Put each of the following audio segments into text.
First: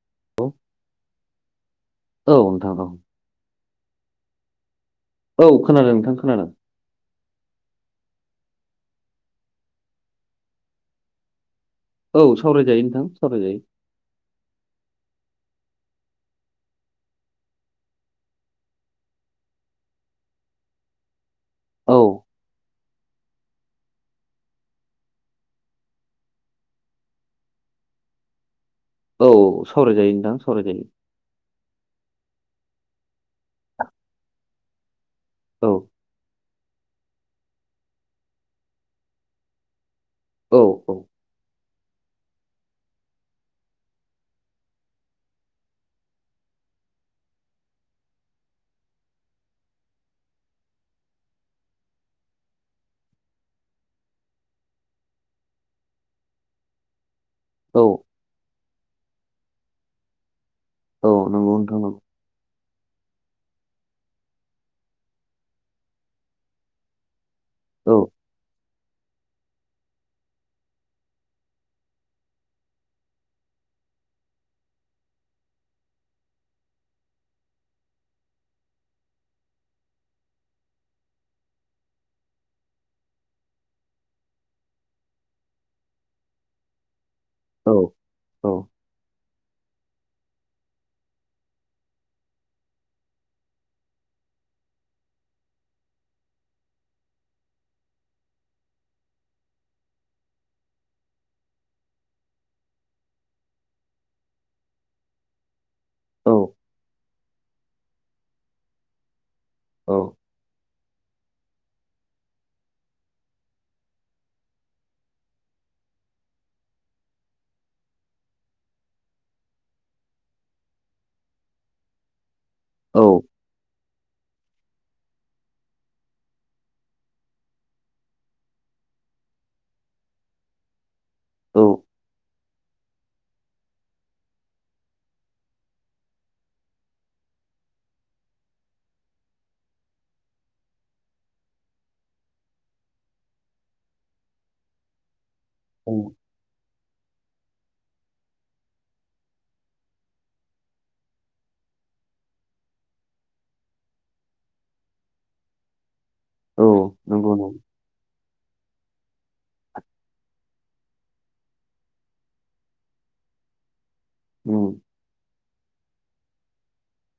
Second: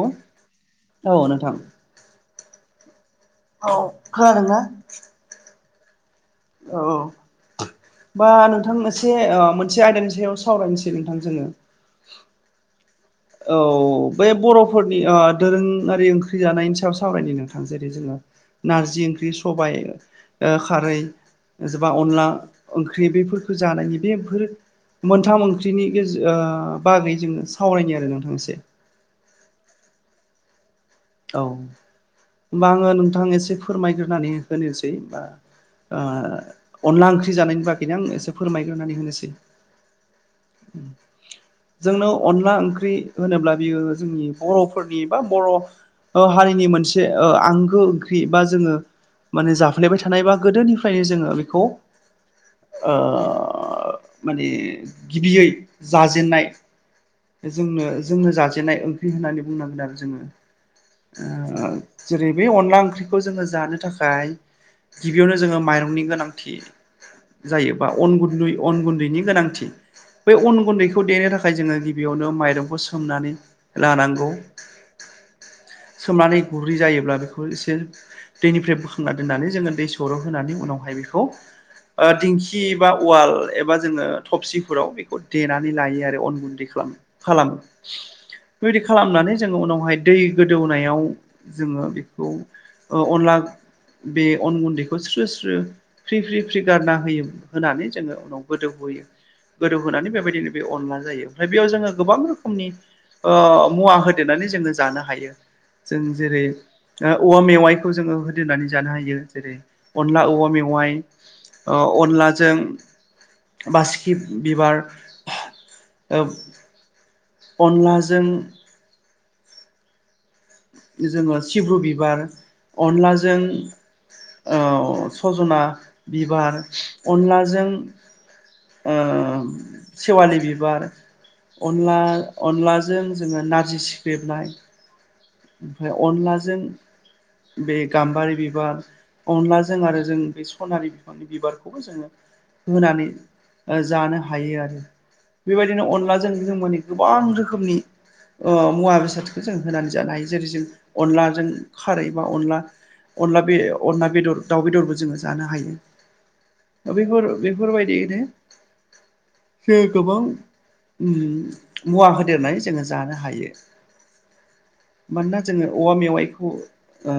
औ औ नोंथां औ नोंथां औ औ खानादोंना औ खोनादों नोंथां खोनादों औ बा नोंथां एसे मोनसे आयदानि सायाव सावरायनोसै नोंथां जोंङो औ सावरायजायो नोंथां सावरायजायो औ बे बर'फोरनि दोरोङारि ओंख्रि जानायनि सायाव सावरायनि नोंथां जेरै जोंङो नारजि ओंख्रि सबाय ओ खारै जबा औ अनला ओंख्रि बेफोरखौ जानायनि बेफोर मोनथाम ओंख्रिनि गेजेर ओ बागै जोङो सावरायनो आरो नोंथां एसे। औ सावरायजायो नोंथां सावरायजायो। औ होनबा आङो नोंथां एसे फोरमायग्रोनानै होनोसै। औ ओ अनला ओंख्रि जानायनि बागैनो आं एसे फोरमायग्रोनानै होनोसै। औ उम जोंनो अनला ओंख्रि होनोब्ला बियो जोंनि बर'फोरनि बा बर' ओ हारिनि मोनसे ओ आंगो ओंख्रि बा जोङो माने जाफ्लेबाय थानाय बा गोदोनिफ्रायनो जोङो बेखौ ओ माने गिबियै जाजेननाय औ जोंनो जोंनो जाजेननाय ओंख्रि होननानै बुंनांगोन आरो जोङो औ नंगौ ओ नोंथां नंगौ जेरै बे अनला ओंख्रिखौ जोङो जानो थाखाय गिबियावनो जोङो माइरंनि गोनांथि। जायो बा औ अन गुन्दै अन गुन्दैनि गोनांथि। बै अन गुन्दैखौ देनो थाखाय जोङो गिबियावनो माइरंखौ सोमनानै लानांगौ। सोमनानै गुरै जायोब्ला बेखौ एसे दैनिफ्राय बोखांना दोननानै जोङो दै सौर'होनानै उनावहाय बेखौ ओ दिंखि बा उवाल एबा जोङो थबसिफोराव बेखौ देनानै लायो आरो अन गुन्दैखौ। खालामो औ औ बेबायदि खालामनानै जोङो उनावहाय दै गोदौनायाव जोङो बेखौ ओ अनला बे अन गुन्दैखौ स्रो स्रो फ्रि फ्रि फ्रि गारना होयो होनानै जोङो उनाव गोदौहोयो। गोदौ होनानै बेबायदिनो बे अनला जायो ओमफ्राय बेयाव जोङो गोबां रोखोमनि ओ मुवा होदेरनानै जोङो जानो हायो जों औ जेरै ओ औवा मेवाइखौ जोङो होदेरनानै जानो हायो जेरै औ अनला औवा मेवाइ ओ अनलाजों बासिखि बिबार ओ अनलाजों जोङो सिब्रु बिबार औ अनलाजों ओ सजना बिबार अनलाजों ओ सेवालि बिबार औ अनला अनलाजों जोङो नारजि सिख्रेबनाय ओमफ्राय अनलाजों बे गाम्बारि बिबार अनलाजों आरो जों बे सनारि बिफांनि बिबारखौबो जोङो होनानै जानो हायो आरो। बेबायदिनो औ अनलाजों जों माने गोबां रोखोमनि ओ मुवा बेसादखौ जों होनानै जानो हायो। जेरै जों अनलाजों खारै बा अनला अनला बे अनला बेदर दाउ बेदरबो जोङो जानो हायो। औ बेफोर नंगौ नंगौ बेफोरबायदियैनो जों गोबां मुवा होदेरनाय जोङो जानो हायो। उम। मानोना जोङो औवा मेवाइखौ ओ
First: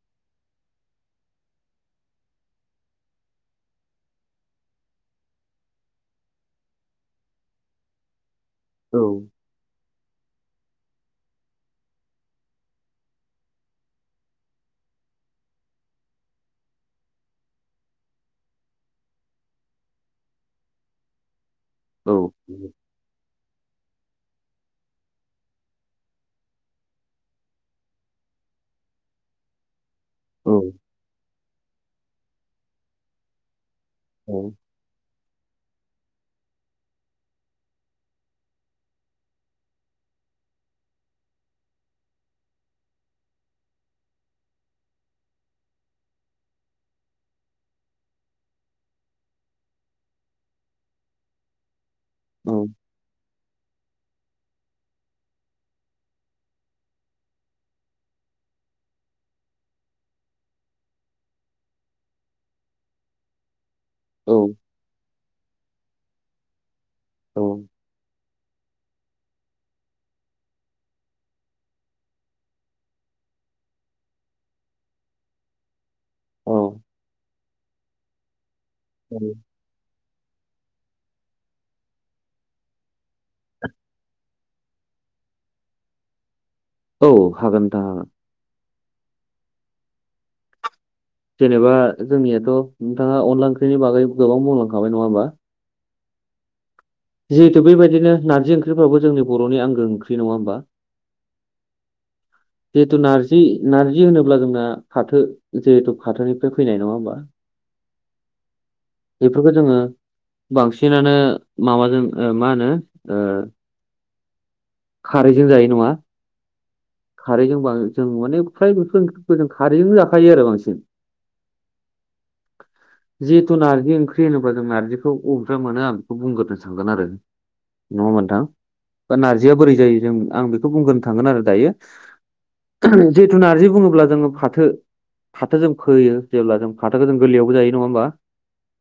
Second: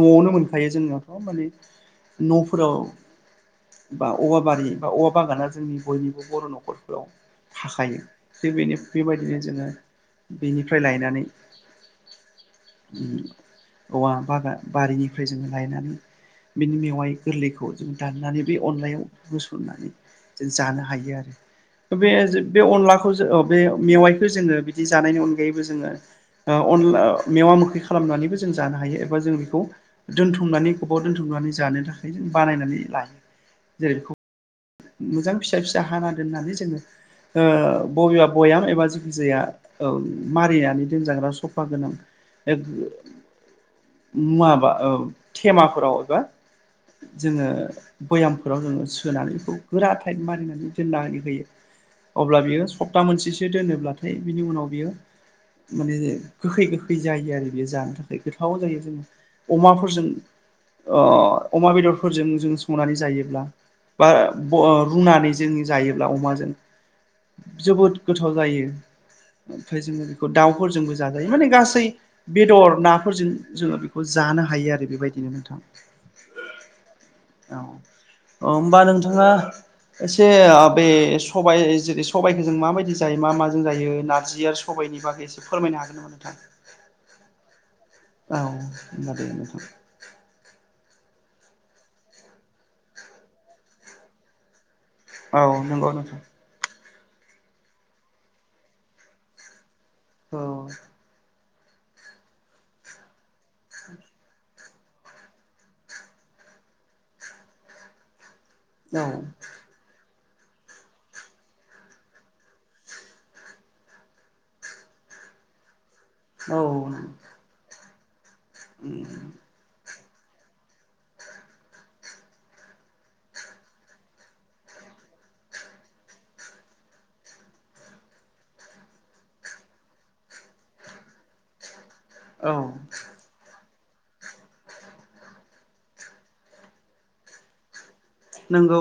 न'आवनो मोनखायो जोंनाथ' माने न'फोराव बा औवा बारि बा औवा बागाना जोंनि बयनिबो बर' न'खरफोराव थाखायो। [unintelligible] बेनो औ बेबायदिनो जोङो बेनिफ्राय लायनानै औवा बागान बारिनिफ्राय जोङो लायनानै बिनि मेवाय गोरलैखौ जों दाननानै बे अनलायाव होसननानै जों जानो हायो आरो। बे औ बे अनलाखौ जो ओ बे मेवाइखौ जोङो बिदि जानायनि अनगायैबो जोङो ओ अनला मेवा मोखै खालामनानैबो जों जानो हायो एबा जों बेखौ औ दोन्थुमनानै गोबाव दोनथुमनानै जानो थाखाय जों बानायनानै लायो जेरै बेखौ औ। मोजां फिसा फिसा हाना दोननानै जोंङो बबेबा बयाम एबा जेखि जाया औ मारिनानै दोनजाग्रा सफा गोनां माबा ओ थेमाफोराव एबा जोङो बयामफोराव जोंङो सोनानै खौ गोरा टाइद मारिनानै दोननानै होयो अब्ला बियो औ सब सथा मोनसेसो दोनोब्लाथाय बिनि उनाव बियो माने गोखै गोखै जायो आरो बेयो जानो थाखाय गोथाव जायो जोङो अमाफोरजों ओ अमा बेदरफोरजों जों संनानै जायोब्ला बा औ। ओ रुनानै जों जायोब्ला अमाजों औ जोबोद गोथाव जायो ओमफ्राय जोङो बेखौ दाउफोरजोंबो जाजायो माने गासै बेदर नाफोरजों जोंङो बेखौ जानो हायो आरो बेबायदिनो नोंथां औ अ होमबानो जङो एसे बे सब जेरै सबाइखौ जों माबायदि जाय मा माजों जायो नारजि आरो सबायनि बागै एसे फोरमायनो हागोन नामा नोंथां औ हागोन नोंथां हागोन औ [inaudible] जेनेबा जोंनियाथ' नोंथाङा अनला ओंख्रिनि बागै गोबां बुंलांखाबाय नङा होमबा औ नंगौ नोंथां जिहेथु बेबायदिनो नारजि ओंख्रिफ्राबो जोंनि बर'नि आंगो ओंख्रि औ नङा होमबा [inaudible] जिहेथु नारजि नार्जि होनोब्ला जोंना फाथो जिहेथु फाथोनिफ्राय फैनाय नङा होमबा औ बेफोरखौ जोङो बांसिनानो माबाजों मा होनो खारैजों जायो नङा औ खारैजों बा जों माने फ्राय बेफोर जों खारैजोंनो जाखायो आरो बांसिन [unintelligible] जिहेथु नारजि ओंख्रि होनोब्ला जों नारजिखौ अबेनिफ्राय मोनो आं बेखौ बुंग्रोनो सानगोन आरो नङा होनबा नोंथां बा नारजिया बोरै जायो जों आं बेखौ बुंग्रोनो थांगोन आरो दायो औ जिहथु नारजि बुङोब्ला जोङो फाथो फाथो जों फोयो जेब्ला जों फाथो जों गोरलैयावबो जायो नङा होनबा नंगौ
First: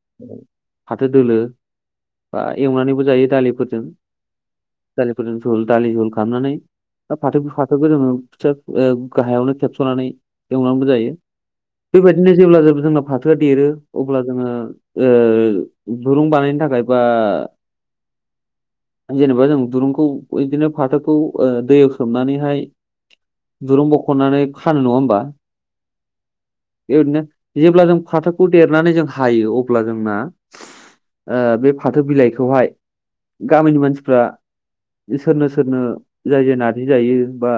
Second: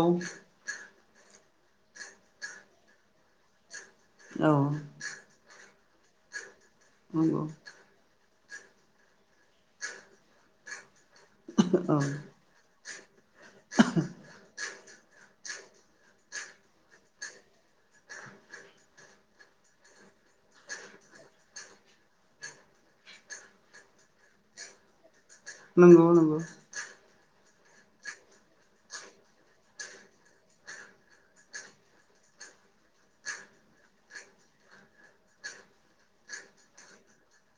फाथो दोलो बा एवनानैबो जायो दालिफोरजों औ [unintelligible] झुल दालि झुल खालामनानै दा फाथो नंगौ फाथोखौ जोङो खिथया गाहायावनो खेबस'नानै एवनांगौ जायो औ बेबायदिनो जेब्ला जे जोंना थ देरो अब्ला जोंङो दुरुं बानायनो थाखाय बा जेनेबा जों दुरुं बिदिनो फाथोखौ दैयाव सोमनानैहाय दुरुं बख'नानै खानो नंङा होमबा नंगौ नंगौ बेबायदिनो जेब्ला जों फाथोखौ देरनानै जों हायो अब्ला जोंना बे फाथो बिलाइखौहाय गामिनि मानसिफ्रा सोरनो सोरनो जाय जाय नार्जि जायो बा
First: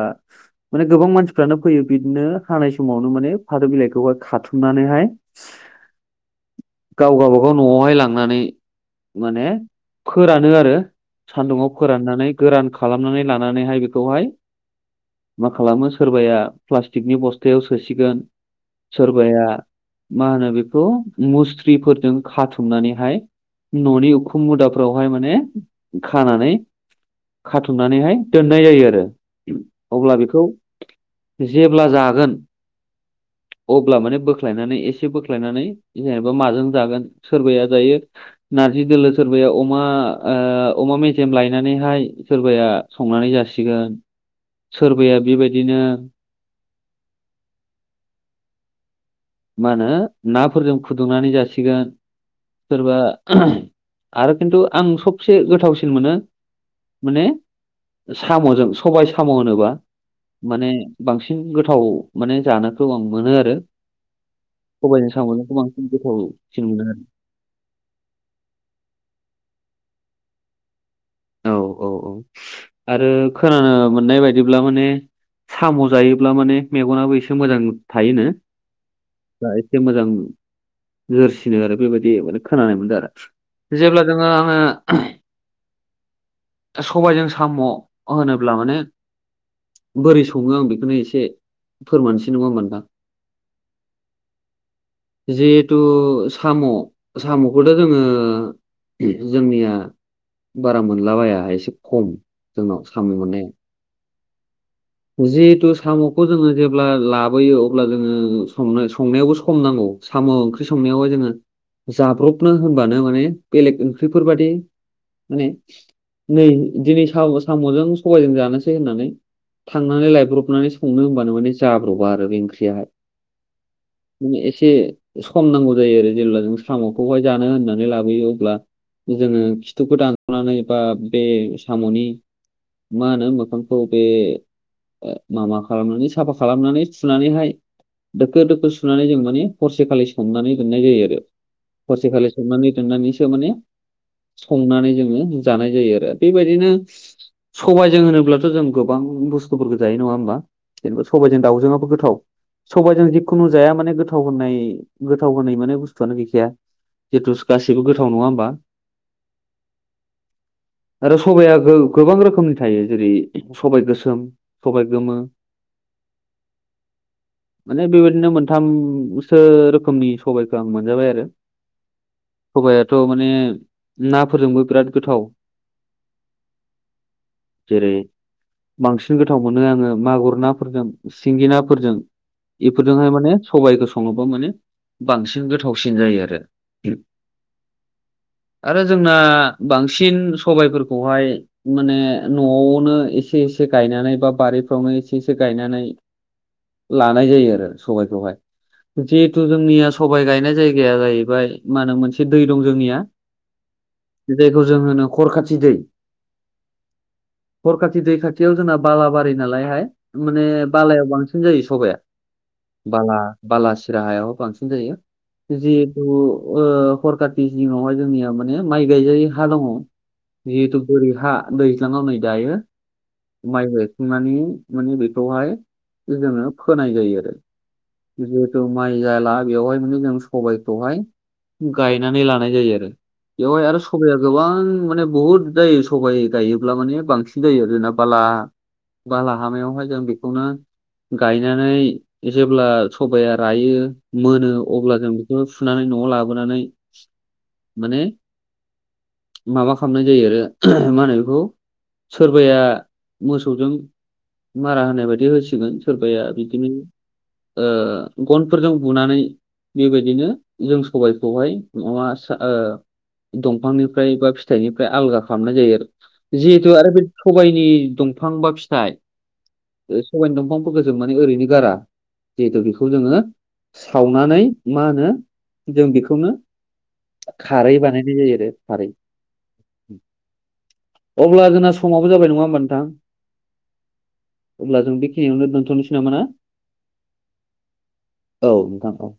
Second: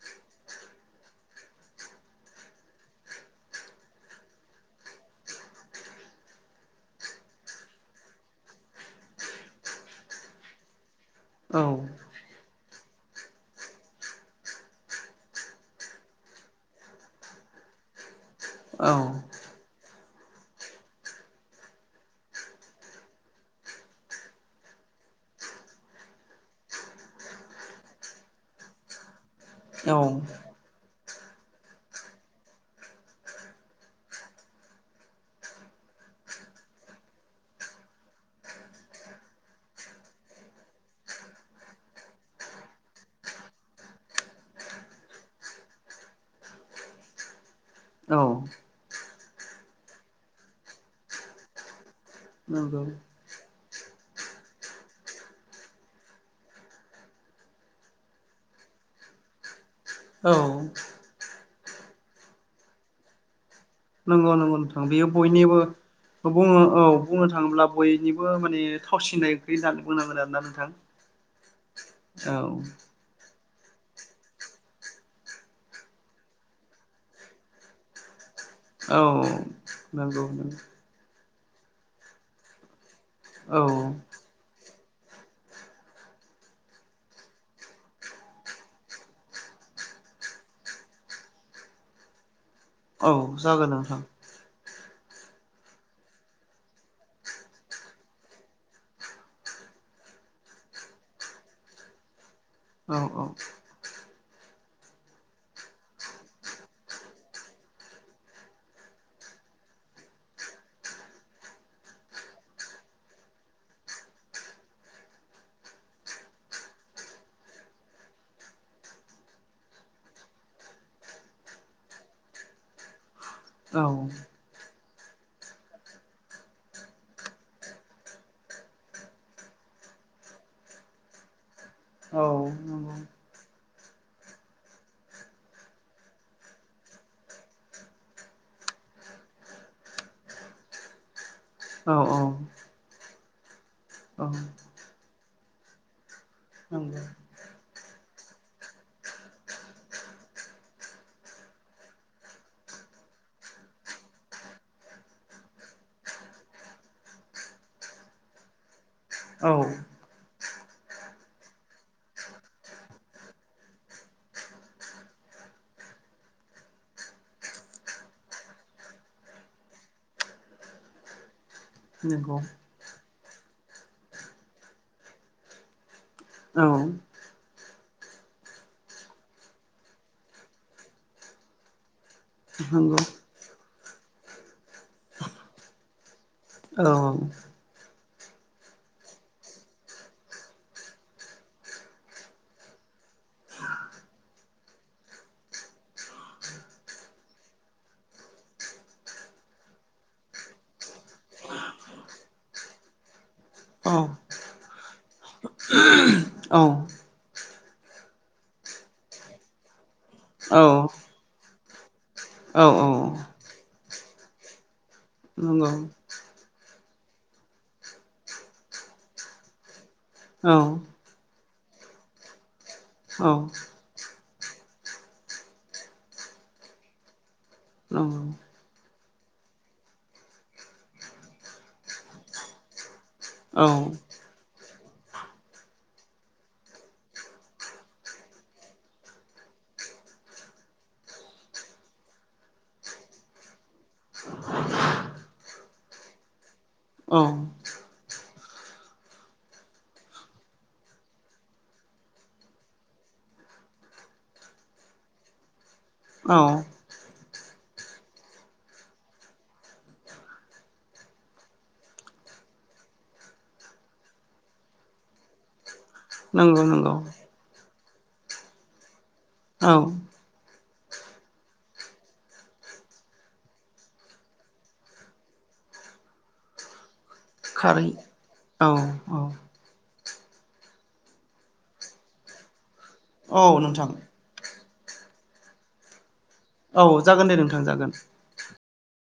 माने गोबां मानसिफ्रानो फैयो बिदिनो हानाय समावनो माने फाथो बिलाइखौहाय खाथुमनानैहाय [inaudible] गाव गावबागाव न'आवहाय लांनानै माने फोरानो आरो औ सान्दुंङाव फोराननानै गोरान खालामनानै लानानैहाय बेखौहाय मा खालामो सोरबाया प्लास्टिकनि बस्थायाव सोसिगोन। औ सोरबाया मा होनो बेखौ मुस्रिफोरजों खाथुमनानैहाय न'नि उखुम मुदाफोरावहाय माने खानानै खाथुमनानैहाय दोननाय जायो आरो औ नंगौ अब्ला बेखौ जेब्ला जागोन अब्ला माने बोख्लायनानै एसे बोख्लायनानै जेनेबा माजों जागोन सोरबाया जायो नार्जि दोलो सोरबाया अमा ओ अमा मेजेम लाय नानैहाय सोरबाया संनानै जासिगोन सोरबाया बेबायदिनो औ मा होनो नाफोरजों फुदुंनानै जासिगोन। सोरबा आरो किन्तु आं सबसे गोथावसिन मोनो माने साम'जों सबाय साम' होनोबा औ माने बांसिन गोथाव माने जानोखौ आं मोनो आरो। नंगौ नंगौ नोंथां बेयो सबायजों साम'जोंखौ बयनिबो बांसिन बुङो गोथावसिन मोनो औ बुङो थाङोब्ला बयनिबो माने थावसिनाय ओंख्रि जानो बुंनांगोन आरोना नोंथां। आरो औ औ आरो खोनाना मोननाय बायदिब्ला माने साम' जायोब्ला माने मेगनाबो एसे मोजां थायोनो। औ दा एसे मोजां नोंगौ। जोरसिनो आरो बेबायदि माने खोनानाय मोनदो औ आरो जेब्ला जोङो आङो सबायजों साम' होनोब्ला माने बोरै सङो आं बिखोनो एसे फोरमानसै नङा होमबा नोंथां। औ जागोन नोंथां। जिहेथु साम' साम'खोथ' जोङो उम जोंनिया बारा मोनलाबाया एसे खम जोंनाव औ साम' औ मोननाया। [inaudible] जिहेतु साम'खौ जोङो जेब्ला लाबोयो अब्ला जोङो संनो संनायावबो सम नांगौ। साम' ओंख्रि संनायावहाय जोङो जाब्रबनो होनबानो माने बेलेग ओंख्रिफोरबादि माने नै दिनै साम' साम'जों सबायजों जानोसै होननानै थांनानै लायब्रबनानै संनो होनबानो माने जाब्र'बा आरो बे ओंख्रियाहाय। औ दिनो एसे सम नांगौ जायो आरो जेब्ला जों साम'खौहाय जानो होननानै लाबोयो अब्ला जोङो खिथुखौ दानस'नानै बा बे साम'नि औ नंगौ मा होनो मोखां खौ बे ओ माबा खालामनानै साफा खालामनानै थुनानैहाय दोखो दोखो सुनानै जों माने हरसेखालि सोमनानै दोननाय जायो आरो। औ हरसेखालि सोमनानै दोननानैसो माने औ संनानै जोङो जानाय जायो आरो बेबायदिनो नंगौ सबायजों होनोब्लाथ' जों गोबां बुस्थुफोरखौ जायो नङा होमबा? जेनेबा सबाइजों दाउजोंआबो गोथाव। सबाइजों जिखुनु जाया माने गोथाव होननाय गोथाव होनाय माने बुस्थुआनो गैखाया। जिथुस गासैबो गोथाव नङा होमबा? औ आरो सबाया गो-गोबां रोखोमनि थायो जेरै सबाइ गोसोम सबाइ गोमो। [inaudible] माने बेबायदिनो मोनथामसो रोखोमनि सबाइखो आं मोनजाबाय आरो। नोंगौ। सबायाथ' माने नाफोरजोंबो बोराद गोथाव। औ जेरै बांसिन गोथाव मोनो आङो मागुर नाफोरजों सिंगि नाफोरजों। नंगौ बेफोरजोंहाय माने सबाइखो सङोबा माने बांसिन गोथावसिन जायो आरो। औ। आरो जोंना बांसिन सबायफोरखौहाय माने न'आवनो एसे एसे गायनानै बा बारिफ्रावनो एसे एसे गायनानै लानाय जायो आरो सबायखौहाय जिहेथु जोंनिया सबाय गायनाय जायगाया जाहैबाय मा होनो मोनसे दै दं जोंनिया औ बे दैखौ जों होनो खरखाथि दै [inaudible] हरखाथि दै खाथियाव जोंना बालाबारि नालायहाय माने औ नंगौ औ नंगौ औ बालायाव बांसिन जायो सबाया बाला बाला सिराहायाव बांसिन जायो। जिहेथु हरकनि सिङावहाय जोंनिया माने माइ गायजाय हा दङ [unintelligible] जिहेथु बोरै हा दैज्लाङाव नै दायो माइ गायखांनानै माने बेखौहाय जोङो फोनाय जायो आरो। जिहेतु माइ जाायाला बेवहाय माने जों सबायखौहाय गायनानै लानाय जायो आरो। बेवहाय आरो सबाया गोबां माने बहुद जायो सबाइ गायोब्ला माने बांसिन जायो आरोना बाला बाला हामायावहाय जों बेखौनो गायनानै जेब्ला सबाया रायो मोनो अब्ला जों बेखौ फुनानै न'आव लाबोनानै औ। माने माबा खालामनाय जायो आरो मा होनो बेखौ सोरबाया मोसौजों मारा होनाय बायदि होसिगोन सोरबाया औ बिदिनो ओ गनफोरजों बुनानै बेबायदिनो जों सबायाइखौहाय माबा ओ दंफांनिफ्राय बा फिथाइनिफ्राय आलागा खालामनाय जायो आरो नंगौ जिहेथु नंगौ आरो बे सबायाइनि दंफां बा फिथाइ औ सबायाइनि दंफांफोरखौ जों माने ओरैनो गारा जिहेथु बेखौ जोङो सावनानै मा होनो जों बेखौनो खारै बानायनाय जायो आरो औ खारै। अब्ला जोंना समावाबबो जाबाय नङा होमबा नोंथां। औ नोंथां। अब्ला जों बेखिनियावनो दोनथ'नोसै नामाना। औ जागोन दे नोंथां जागोन। औ नोंथां औ।